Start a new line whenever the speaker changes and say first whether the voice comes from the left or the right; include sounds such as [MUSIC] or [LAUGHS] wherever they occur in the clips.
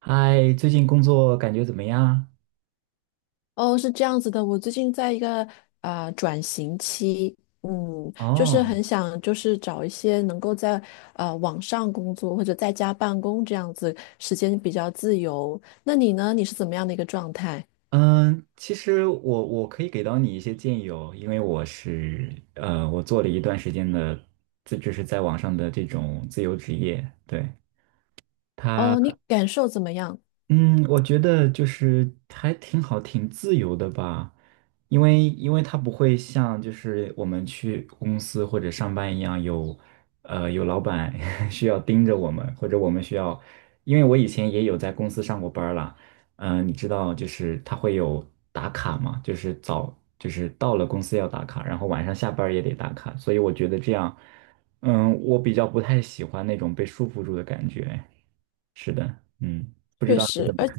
right: 嗨，最近工作感觉怎么样？
left: 哦，是这样子的，我最近在一个转型期，就是
right: 哦，
left: 很想找一些能够在网上工作或者在家办公这样子，时间比较自由。那你呢？你是怎么样的一个状态？
right: 嗯，其实我可以给到你一些建议哦，因为我是我做了一段时间的，这就是在网上的这种自由职业，对，
left: 哦，
right: 它
left: 你感受怎么样？
right: 嗯，我觉得就是还挺好，挺自由的吧，因为它不会像就是我们去公司或者上班一样有，有老板 [LAUGHS] 需要盯着我们，或者我们需要，因为我以前也有在公司上过班了，你知道就是它会有打卡嘛，就是到了公司要打卡，然后晚上下班儿也得打卡，所以我觉得这样，我比较不太喜欢那种被束缚住的感觉。是的，不知
left: 确
right: 道你
left: 实，
right: 怎么看？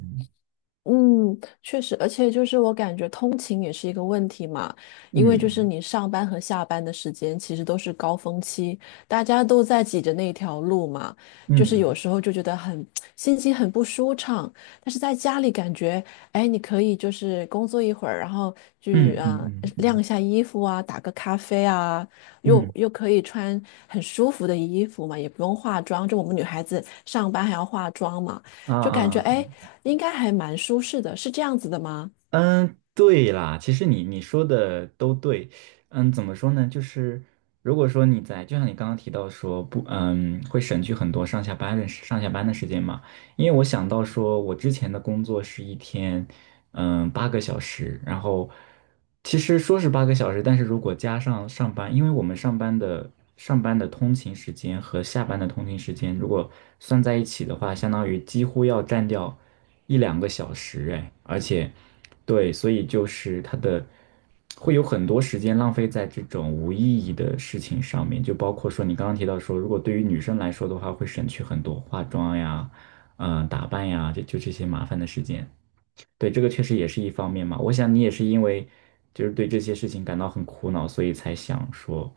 left: 确实，而且就是我感觉通勤也是一个问题嘛，因为就是
right: 嗯
left: 你上班和下班的时间其实都是高峰期，大家都在挤着那条路嘛，就是有
right: 嗯
left: 时候就觉得很 [TSK] 心情很不舒畅，但是在家里感觉，哎，你可以就是工作一会儿，然后去
right: 嗯嗯嗯嗯
left: 晾
right: 嗯
left: 一下衣服啊，打个咖啡啊，又
right: 嗯
left: 又可以穿很舒服的衣服嘛，也不用化妆，就我们女孩子上班还要化妆嘛。
right: 啊
left: 就感觉
right: 啊。
left: 哎，诶应该还蛮舒适的，是这样子的吗？
right: 嗯，对啦，其实你说的都对。怎么说呢？就是如果说你在，就像你刚刚提到说不，会省去很多上下班的时间嘛。因为我想到说，我之前的工作是一天，八个小时，然后其实说是八个小时，但是如果加上上班，因为我们上班的通勤时间和下班的通勤时间，如果算在一起的话，相当于几乎要占掉一两个小时，哎，而且。对，所以就是会有很多时间浪费在这种无意义的事情上面，就包括说你刚刚提到说，如果对于女生来说的话，会省去很多化妆呀、打扮呀，这些麻烦的时间。对，这个确实也是一方面嘛。我想你也是因为就是对这些事情感到很苦恼，所以才想说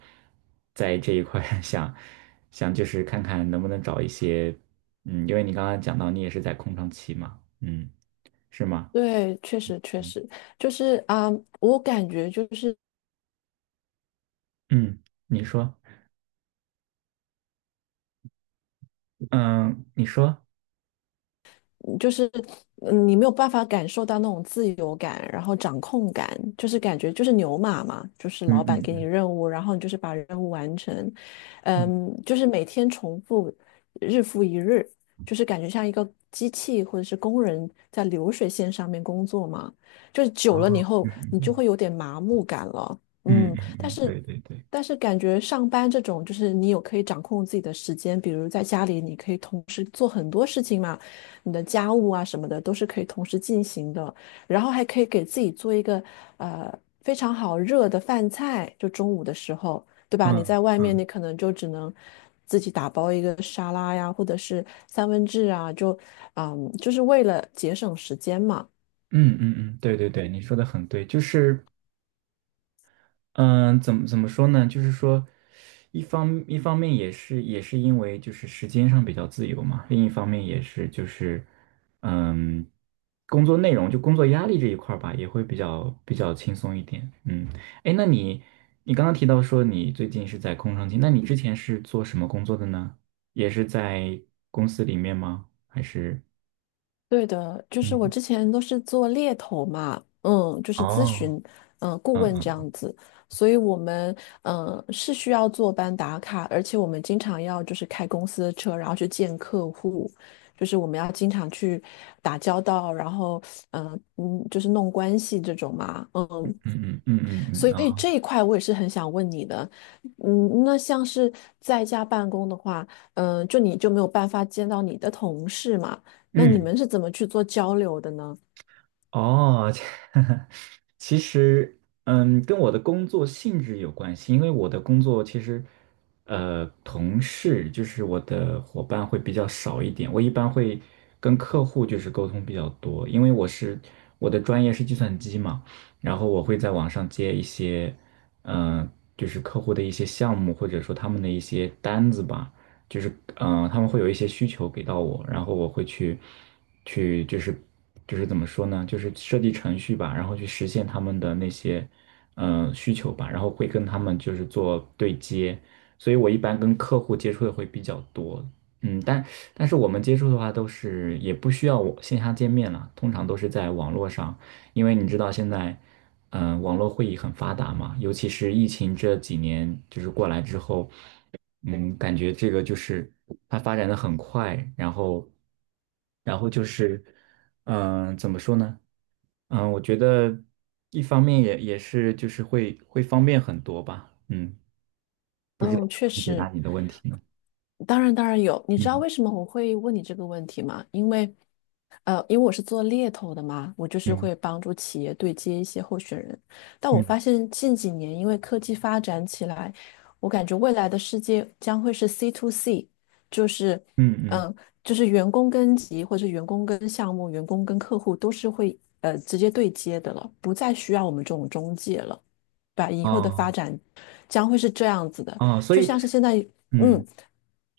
right: 在这一块儿 [LAUGHS] 想想就是看看能不能找一些，因为你刚刚讲到你也是在空窗期嘛，嗯，是吗？
left: 对，确实确实，就是我感觉就是
right: 嗯，你说。嗯，你说，
left: 就是你没有办法感受到那种自由感，然后掌控感，就是感觉就是牛马嘛，就是
right: 嗯
left: 老板
right: 嗯
left: 给你
right: 嗯
left: 任务，然后你就是把任务完成，
right: 嗯，
left: 就是每天重复，日复一日，就是感觉像一个机器或者是工人在流水线上面工作嘛，就是久
right: 哦，
left: 了以后
right: 嗯
left: 你就
right: 嗯
left: 会有点麻木感了，
right: 嗯嗯
left: 嗯，
right: 嗯，
left: 但
right: 嗯
left: 是。
right: 对对对，
left: 但是感觉上班这种，就是你有可以掌控自己的时间，比如在家里你可以同时做很多事情嘛，你的家务啊什么的都是可以同时进行的，然后还可以给自己做一个呃非常好热的饭菜，就中午的时候，对吧？你
right: 嗯
left: 在外面
right: 嗯
left: 你可能就只能自己打包一个沙拉呀，或者是三文治啊，就是为了节省时间嘛。
right: 嗯嗯嗯，对对对，你说的很对，就是嗯，怎么说呢？就是说，一方面也是因为就是时间上比较自由嘛，另一方面也是就是，嗯，工作内容就工作压力这一块儿吧，也会比较轻松一点。嗯，哎，那你你刚刚提到说你最近是在空窗期，那你之前是做什么工作的呢？也是在公司里面吗？还是
left: 对的，就是我
right: 嗯，
left: 之前都是做猎头嘛，就是咨
right: 哦，
left: 询，顾
right: 嗯
left: 问这
right: 嗯
left: 样子，所以我们是需要坐班打卡，而且我们经常要就是开公司的车，然后去见客户，就是我们要经常去打交道，然后就是弄关系这种嘛，
right: 嗯嗯嗯嗯
left: 所
right: 嗯
left: 以
right: 啊，
left: 这一块我也是很想问你的，那像是在家办公的话，就你就没有办法见到你的同事嘛？那你
right: 嗯。
left: 们是怎么去做交流的呢？
right: 哦，这 [LAUGHS] 其实，跟我的工作性质有关系，因为我的工作其实，同事就是我的伙伴会比较少一点，我一般会跟客户就是沟通比较多，因为我的专业是计算机嘛，然后我会在网上接一些，嗯、就是客户的一些项目或者说他们的一些单子吧。就是他们会有一些需求给到我，然后我会去就是就是怎么说呢，就是设计程序吧，然后去实现他们的那些需求吧，然后会跟他们就是做对接，所以我一般跟客户接触的会比较多，嗯，但是我们接触的话都是也不需要我线下见面了，通常都是在网络上。因为你知道现在，网络会议很发达嘛，尤其是疫情这几年就是过来之后，感觉这个就是它发展的很快，然后，然后就是，怎么说呢？我觉得一方面也是就是会方便很多吧，嗯，不知道
left: 嗯，
right: 怎
left: 确
right: 么解答
left: 实。
right: 你的问题呢？
left: 当然，当然有。你知道
right: 嗯
left: 为什么我会问你这个问题吗？因为，因为我是做猎头的嘛，我就是
right: 嗯
left: 会帮助企业对接一些候选人。但我
right: 嗯
left: 发现近几年，因为科技发展起来，我感觉未来的世界将会是 C to C,就是，
right: 嗯嗯，
left: 嗯、就是员工跟级或者员工跟项目、员工跟客户都是会直接对接的了，不再需要我们这种中介了，对吧以后的发
right: 哦
left: 展将会是这样子的，
right: 哦，所
left: 就
right: 以
left: 像是现在。
right: 嗯
left: 嗯，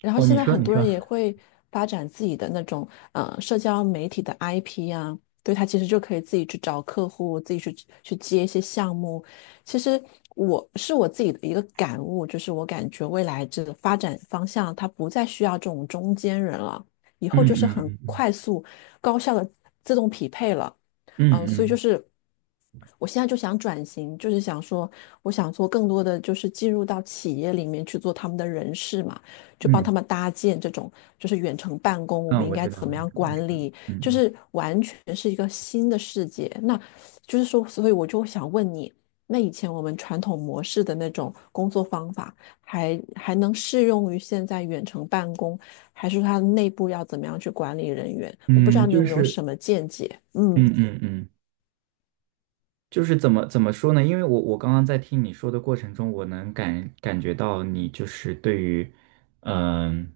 left: 然后
right: 哦，
left: 现
right: 你
left: 在
right: 说
left: 很
right: 你
left: 多
right: 说，
left: 人也会发展自己的那种社交媒体的 IP 啊，对，他其实就可以自己去找客户，自己去接一些项目。其实我是我自己的一个感悟，就是我感觉未来这个发展方向，它不再需要这种中间人了，以后
right: 嗯
left: 就是
right: 嗯
left: 很
right: 嗯嗯
left: 快速、高效的自动匹配了。
right: 嗯
left: 所以就
right: 嗯。
left: 是我现在就想转型，就是想说，我想做更多的就是进入到企业里面去做他们的人事嘛，就帮他
right: 嗯
left: 们搭建这种就是远程办公，我们
right: 嗯，
left: 应
right: 我
left: 该
right: 知道，
left: 怎
right: 我
left: 么
right: 知道，
left: 样
right: 我知
left: 管
right: 道，
left: 理，就
right: 嗯
left: 是完全是一个新的世界。那就是说，所以我就想问你，那以前我们传统模式的那种工作方法还能适用于现在远程办公，还是它内部要怎么样去管理人员？我不知
right: 嗯，
left: 道你有
right: 就
left: 没有
right: 是，
left: 什么见解？嗯。
right: 嗯嗯嗯。就是怎么说呢？因为我刚刚在听你说的过程中，我能感觉到你就是对于，嗯、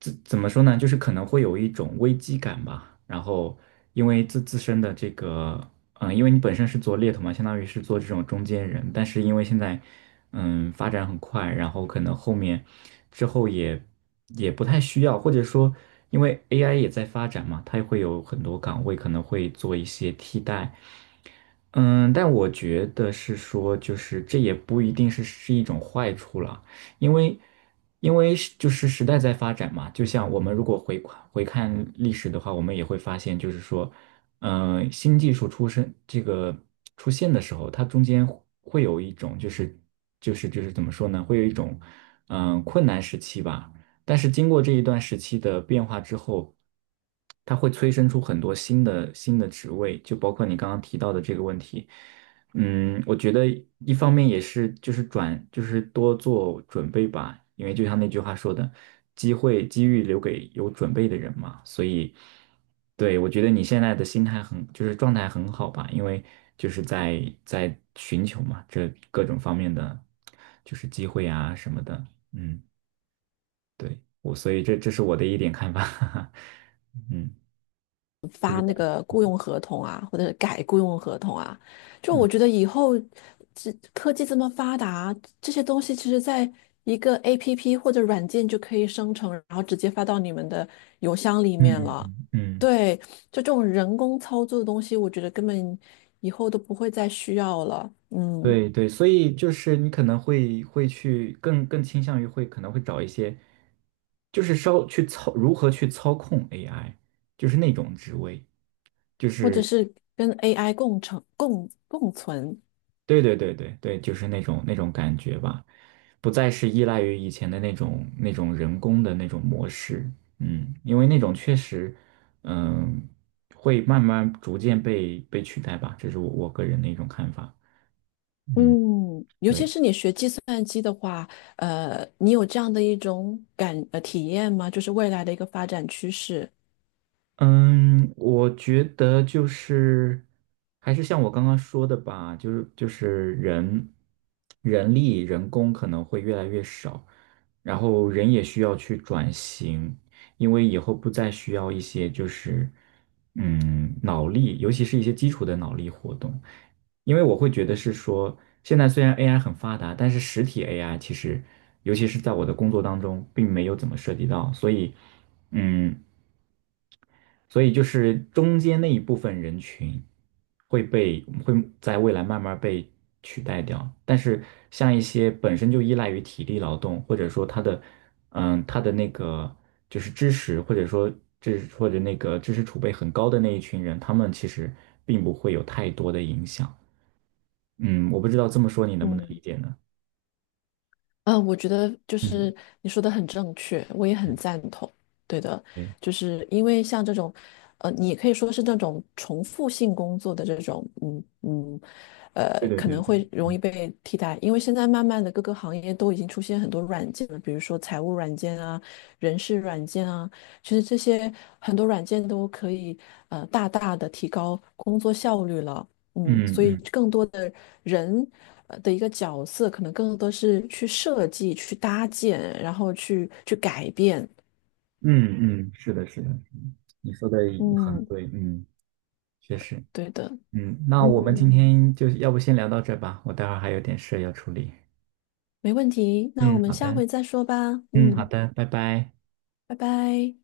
right: 怎么说呢？就是可能会有一种危机感吧。然后因为自身的这个，因为你本身是做猎头嘛，相当于是做这种中间人，但是因为现在，发展很快，然后可能后面之后也不太需要，或者说因为 AI 也在发展嘛，它会有很多岗位可能会做一些替代。嗯，但我觉得是说，就是这也不一定是一种坏处了，因为就是时代在发展嘛，就像我们如果回看历史的话，我们也会发现，就是说，新技术出生这个出现的时候，它中间会有一种怎么说呢，会有一种困难时期吧。但是经过这一段时期的变化之后，它会催生出很多新的职位，就包括你刚刚提到的这个问题。我觉得一方面也是就是转就是多做准备吧，因为就像那句话说的，机会机遇留给有准备的人嘛。所以，对，我觉得你现在的心态很就是状态很好吧，因为就是在寻求嘛，这各种方面的就是机会啊什么的。嗯。对，我，所以这是我的一点看法。[LAUGHS] 嗯
left: 发那个雇佣合同啊，或者是改雇佣合同啊。就我
right: 嗯
left: 觉得以后这科技这么发达，这些东西其实在一个 APP 或者软件就可以生成，然后直接发到你们的邮箱里
right: 嗯
left: 面
right: 嗯
left: 了。
right: 嗯，嗯，
left: 对，就这种人工操作的东西，我觉得根本以后都不会再需要了。嗯，
right: 对对，所以就是你可能会去更倾向于会可能会找一些，就是稍去操如何去操控 AI，就是那种职位，就
left: 或者
right: 是
left: 是跟 AI 共成、共共存。
right: 对对对对对，就是那种感觉吧，不再是依赖于以前的那种人工的那种模式，因为那种确实，嗯，会慢慢逐渐被取代吧，这是我个人的一种看法，嗯，
left: 嗯，尤其
right: 对。
left: 是你学计算机的话，你有这样的一种体验吗？就是未来的一个发展趋势。
right: 嗯，我觉得就是还是像我刚刚说的吧，就是人力人工可能会越来越少，然后人也需要去转型，因为以后不再需要一些就是脑力，尤其是一些基础的脑力活动，因为我会觉得是说，现在虽然 AI 很发达，但是实体 AI 其实尤其是在我的工作当中并没有怎么涉及到，所以嗯。所以就是中间那一部分人群会在未来慢慢被取代掉，但是像一些本身就依赖于体力劳动，或者说他的那个就是知识或者说或者那个知识储备很高的那一群人，他们其实并不会有太多的影响。嗯，我不知道这么说你能不能理
left: 嗯。
right: 解呢？
left: 嗯，我觉得就
right: 嗯，
left: 是你说的很正确，我也很赞同。对的，
right: 对，
left: 就是因为像这种，你也可以说是那种重复性工作的这种，
right: 对对
left: 可
right: 对
left: 能
right: 对，
left: 会容
right: 嗯
left: 易被替代。因为现在慢慢的各个行业都已经出现很多软件了，比如说财务软件啊、人事软件啊，其实这些很多软件都可以大大的提高工作效率了。
right: 嗯
left: 所以
right: 嗯
left: 更多的人的一个角色，可能更多是去设计、去搭建，然后去改变。
right: 嗯嗯，是的，是的，是的你说的很
left: 嗯，
right: 对，嗯，确实。
left: 对的，
right: 那我们今
left: 嗯，
right: 天就要不先聊到这吧，我待会儿还有点事要处理。
left: 没问题。那我
right: 嗯，
left: 们
right: 好
left: 下
right: 的，
left: 回再说吧。
right: 嗯，好
left: 嗯，
right: 的，拜拜。
left: 拜拜。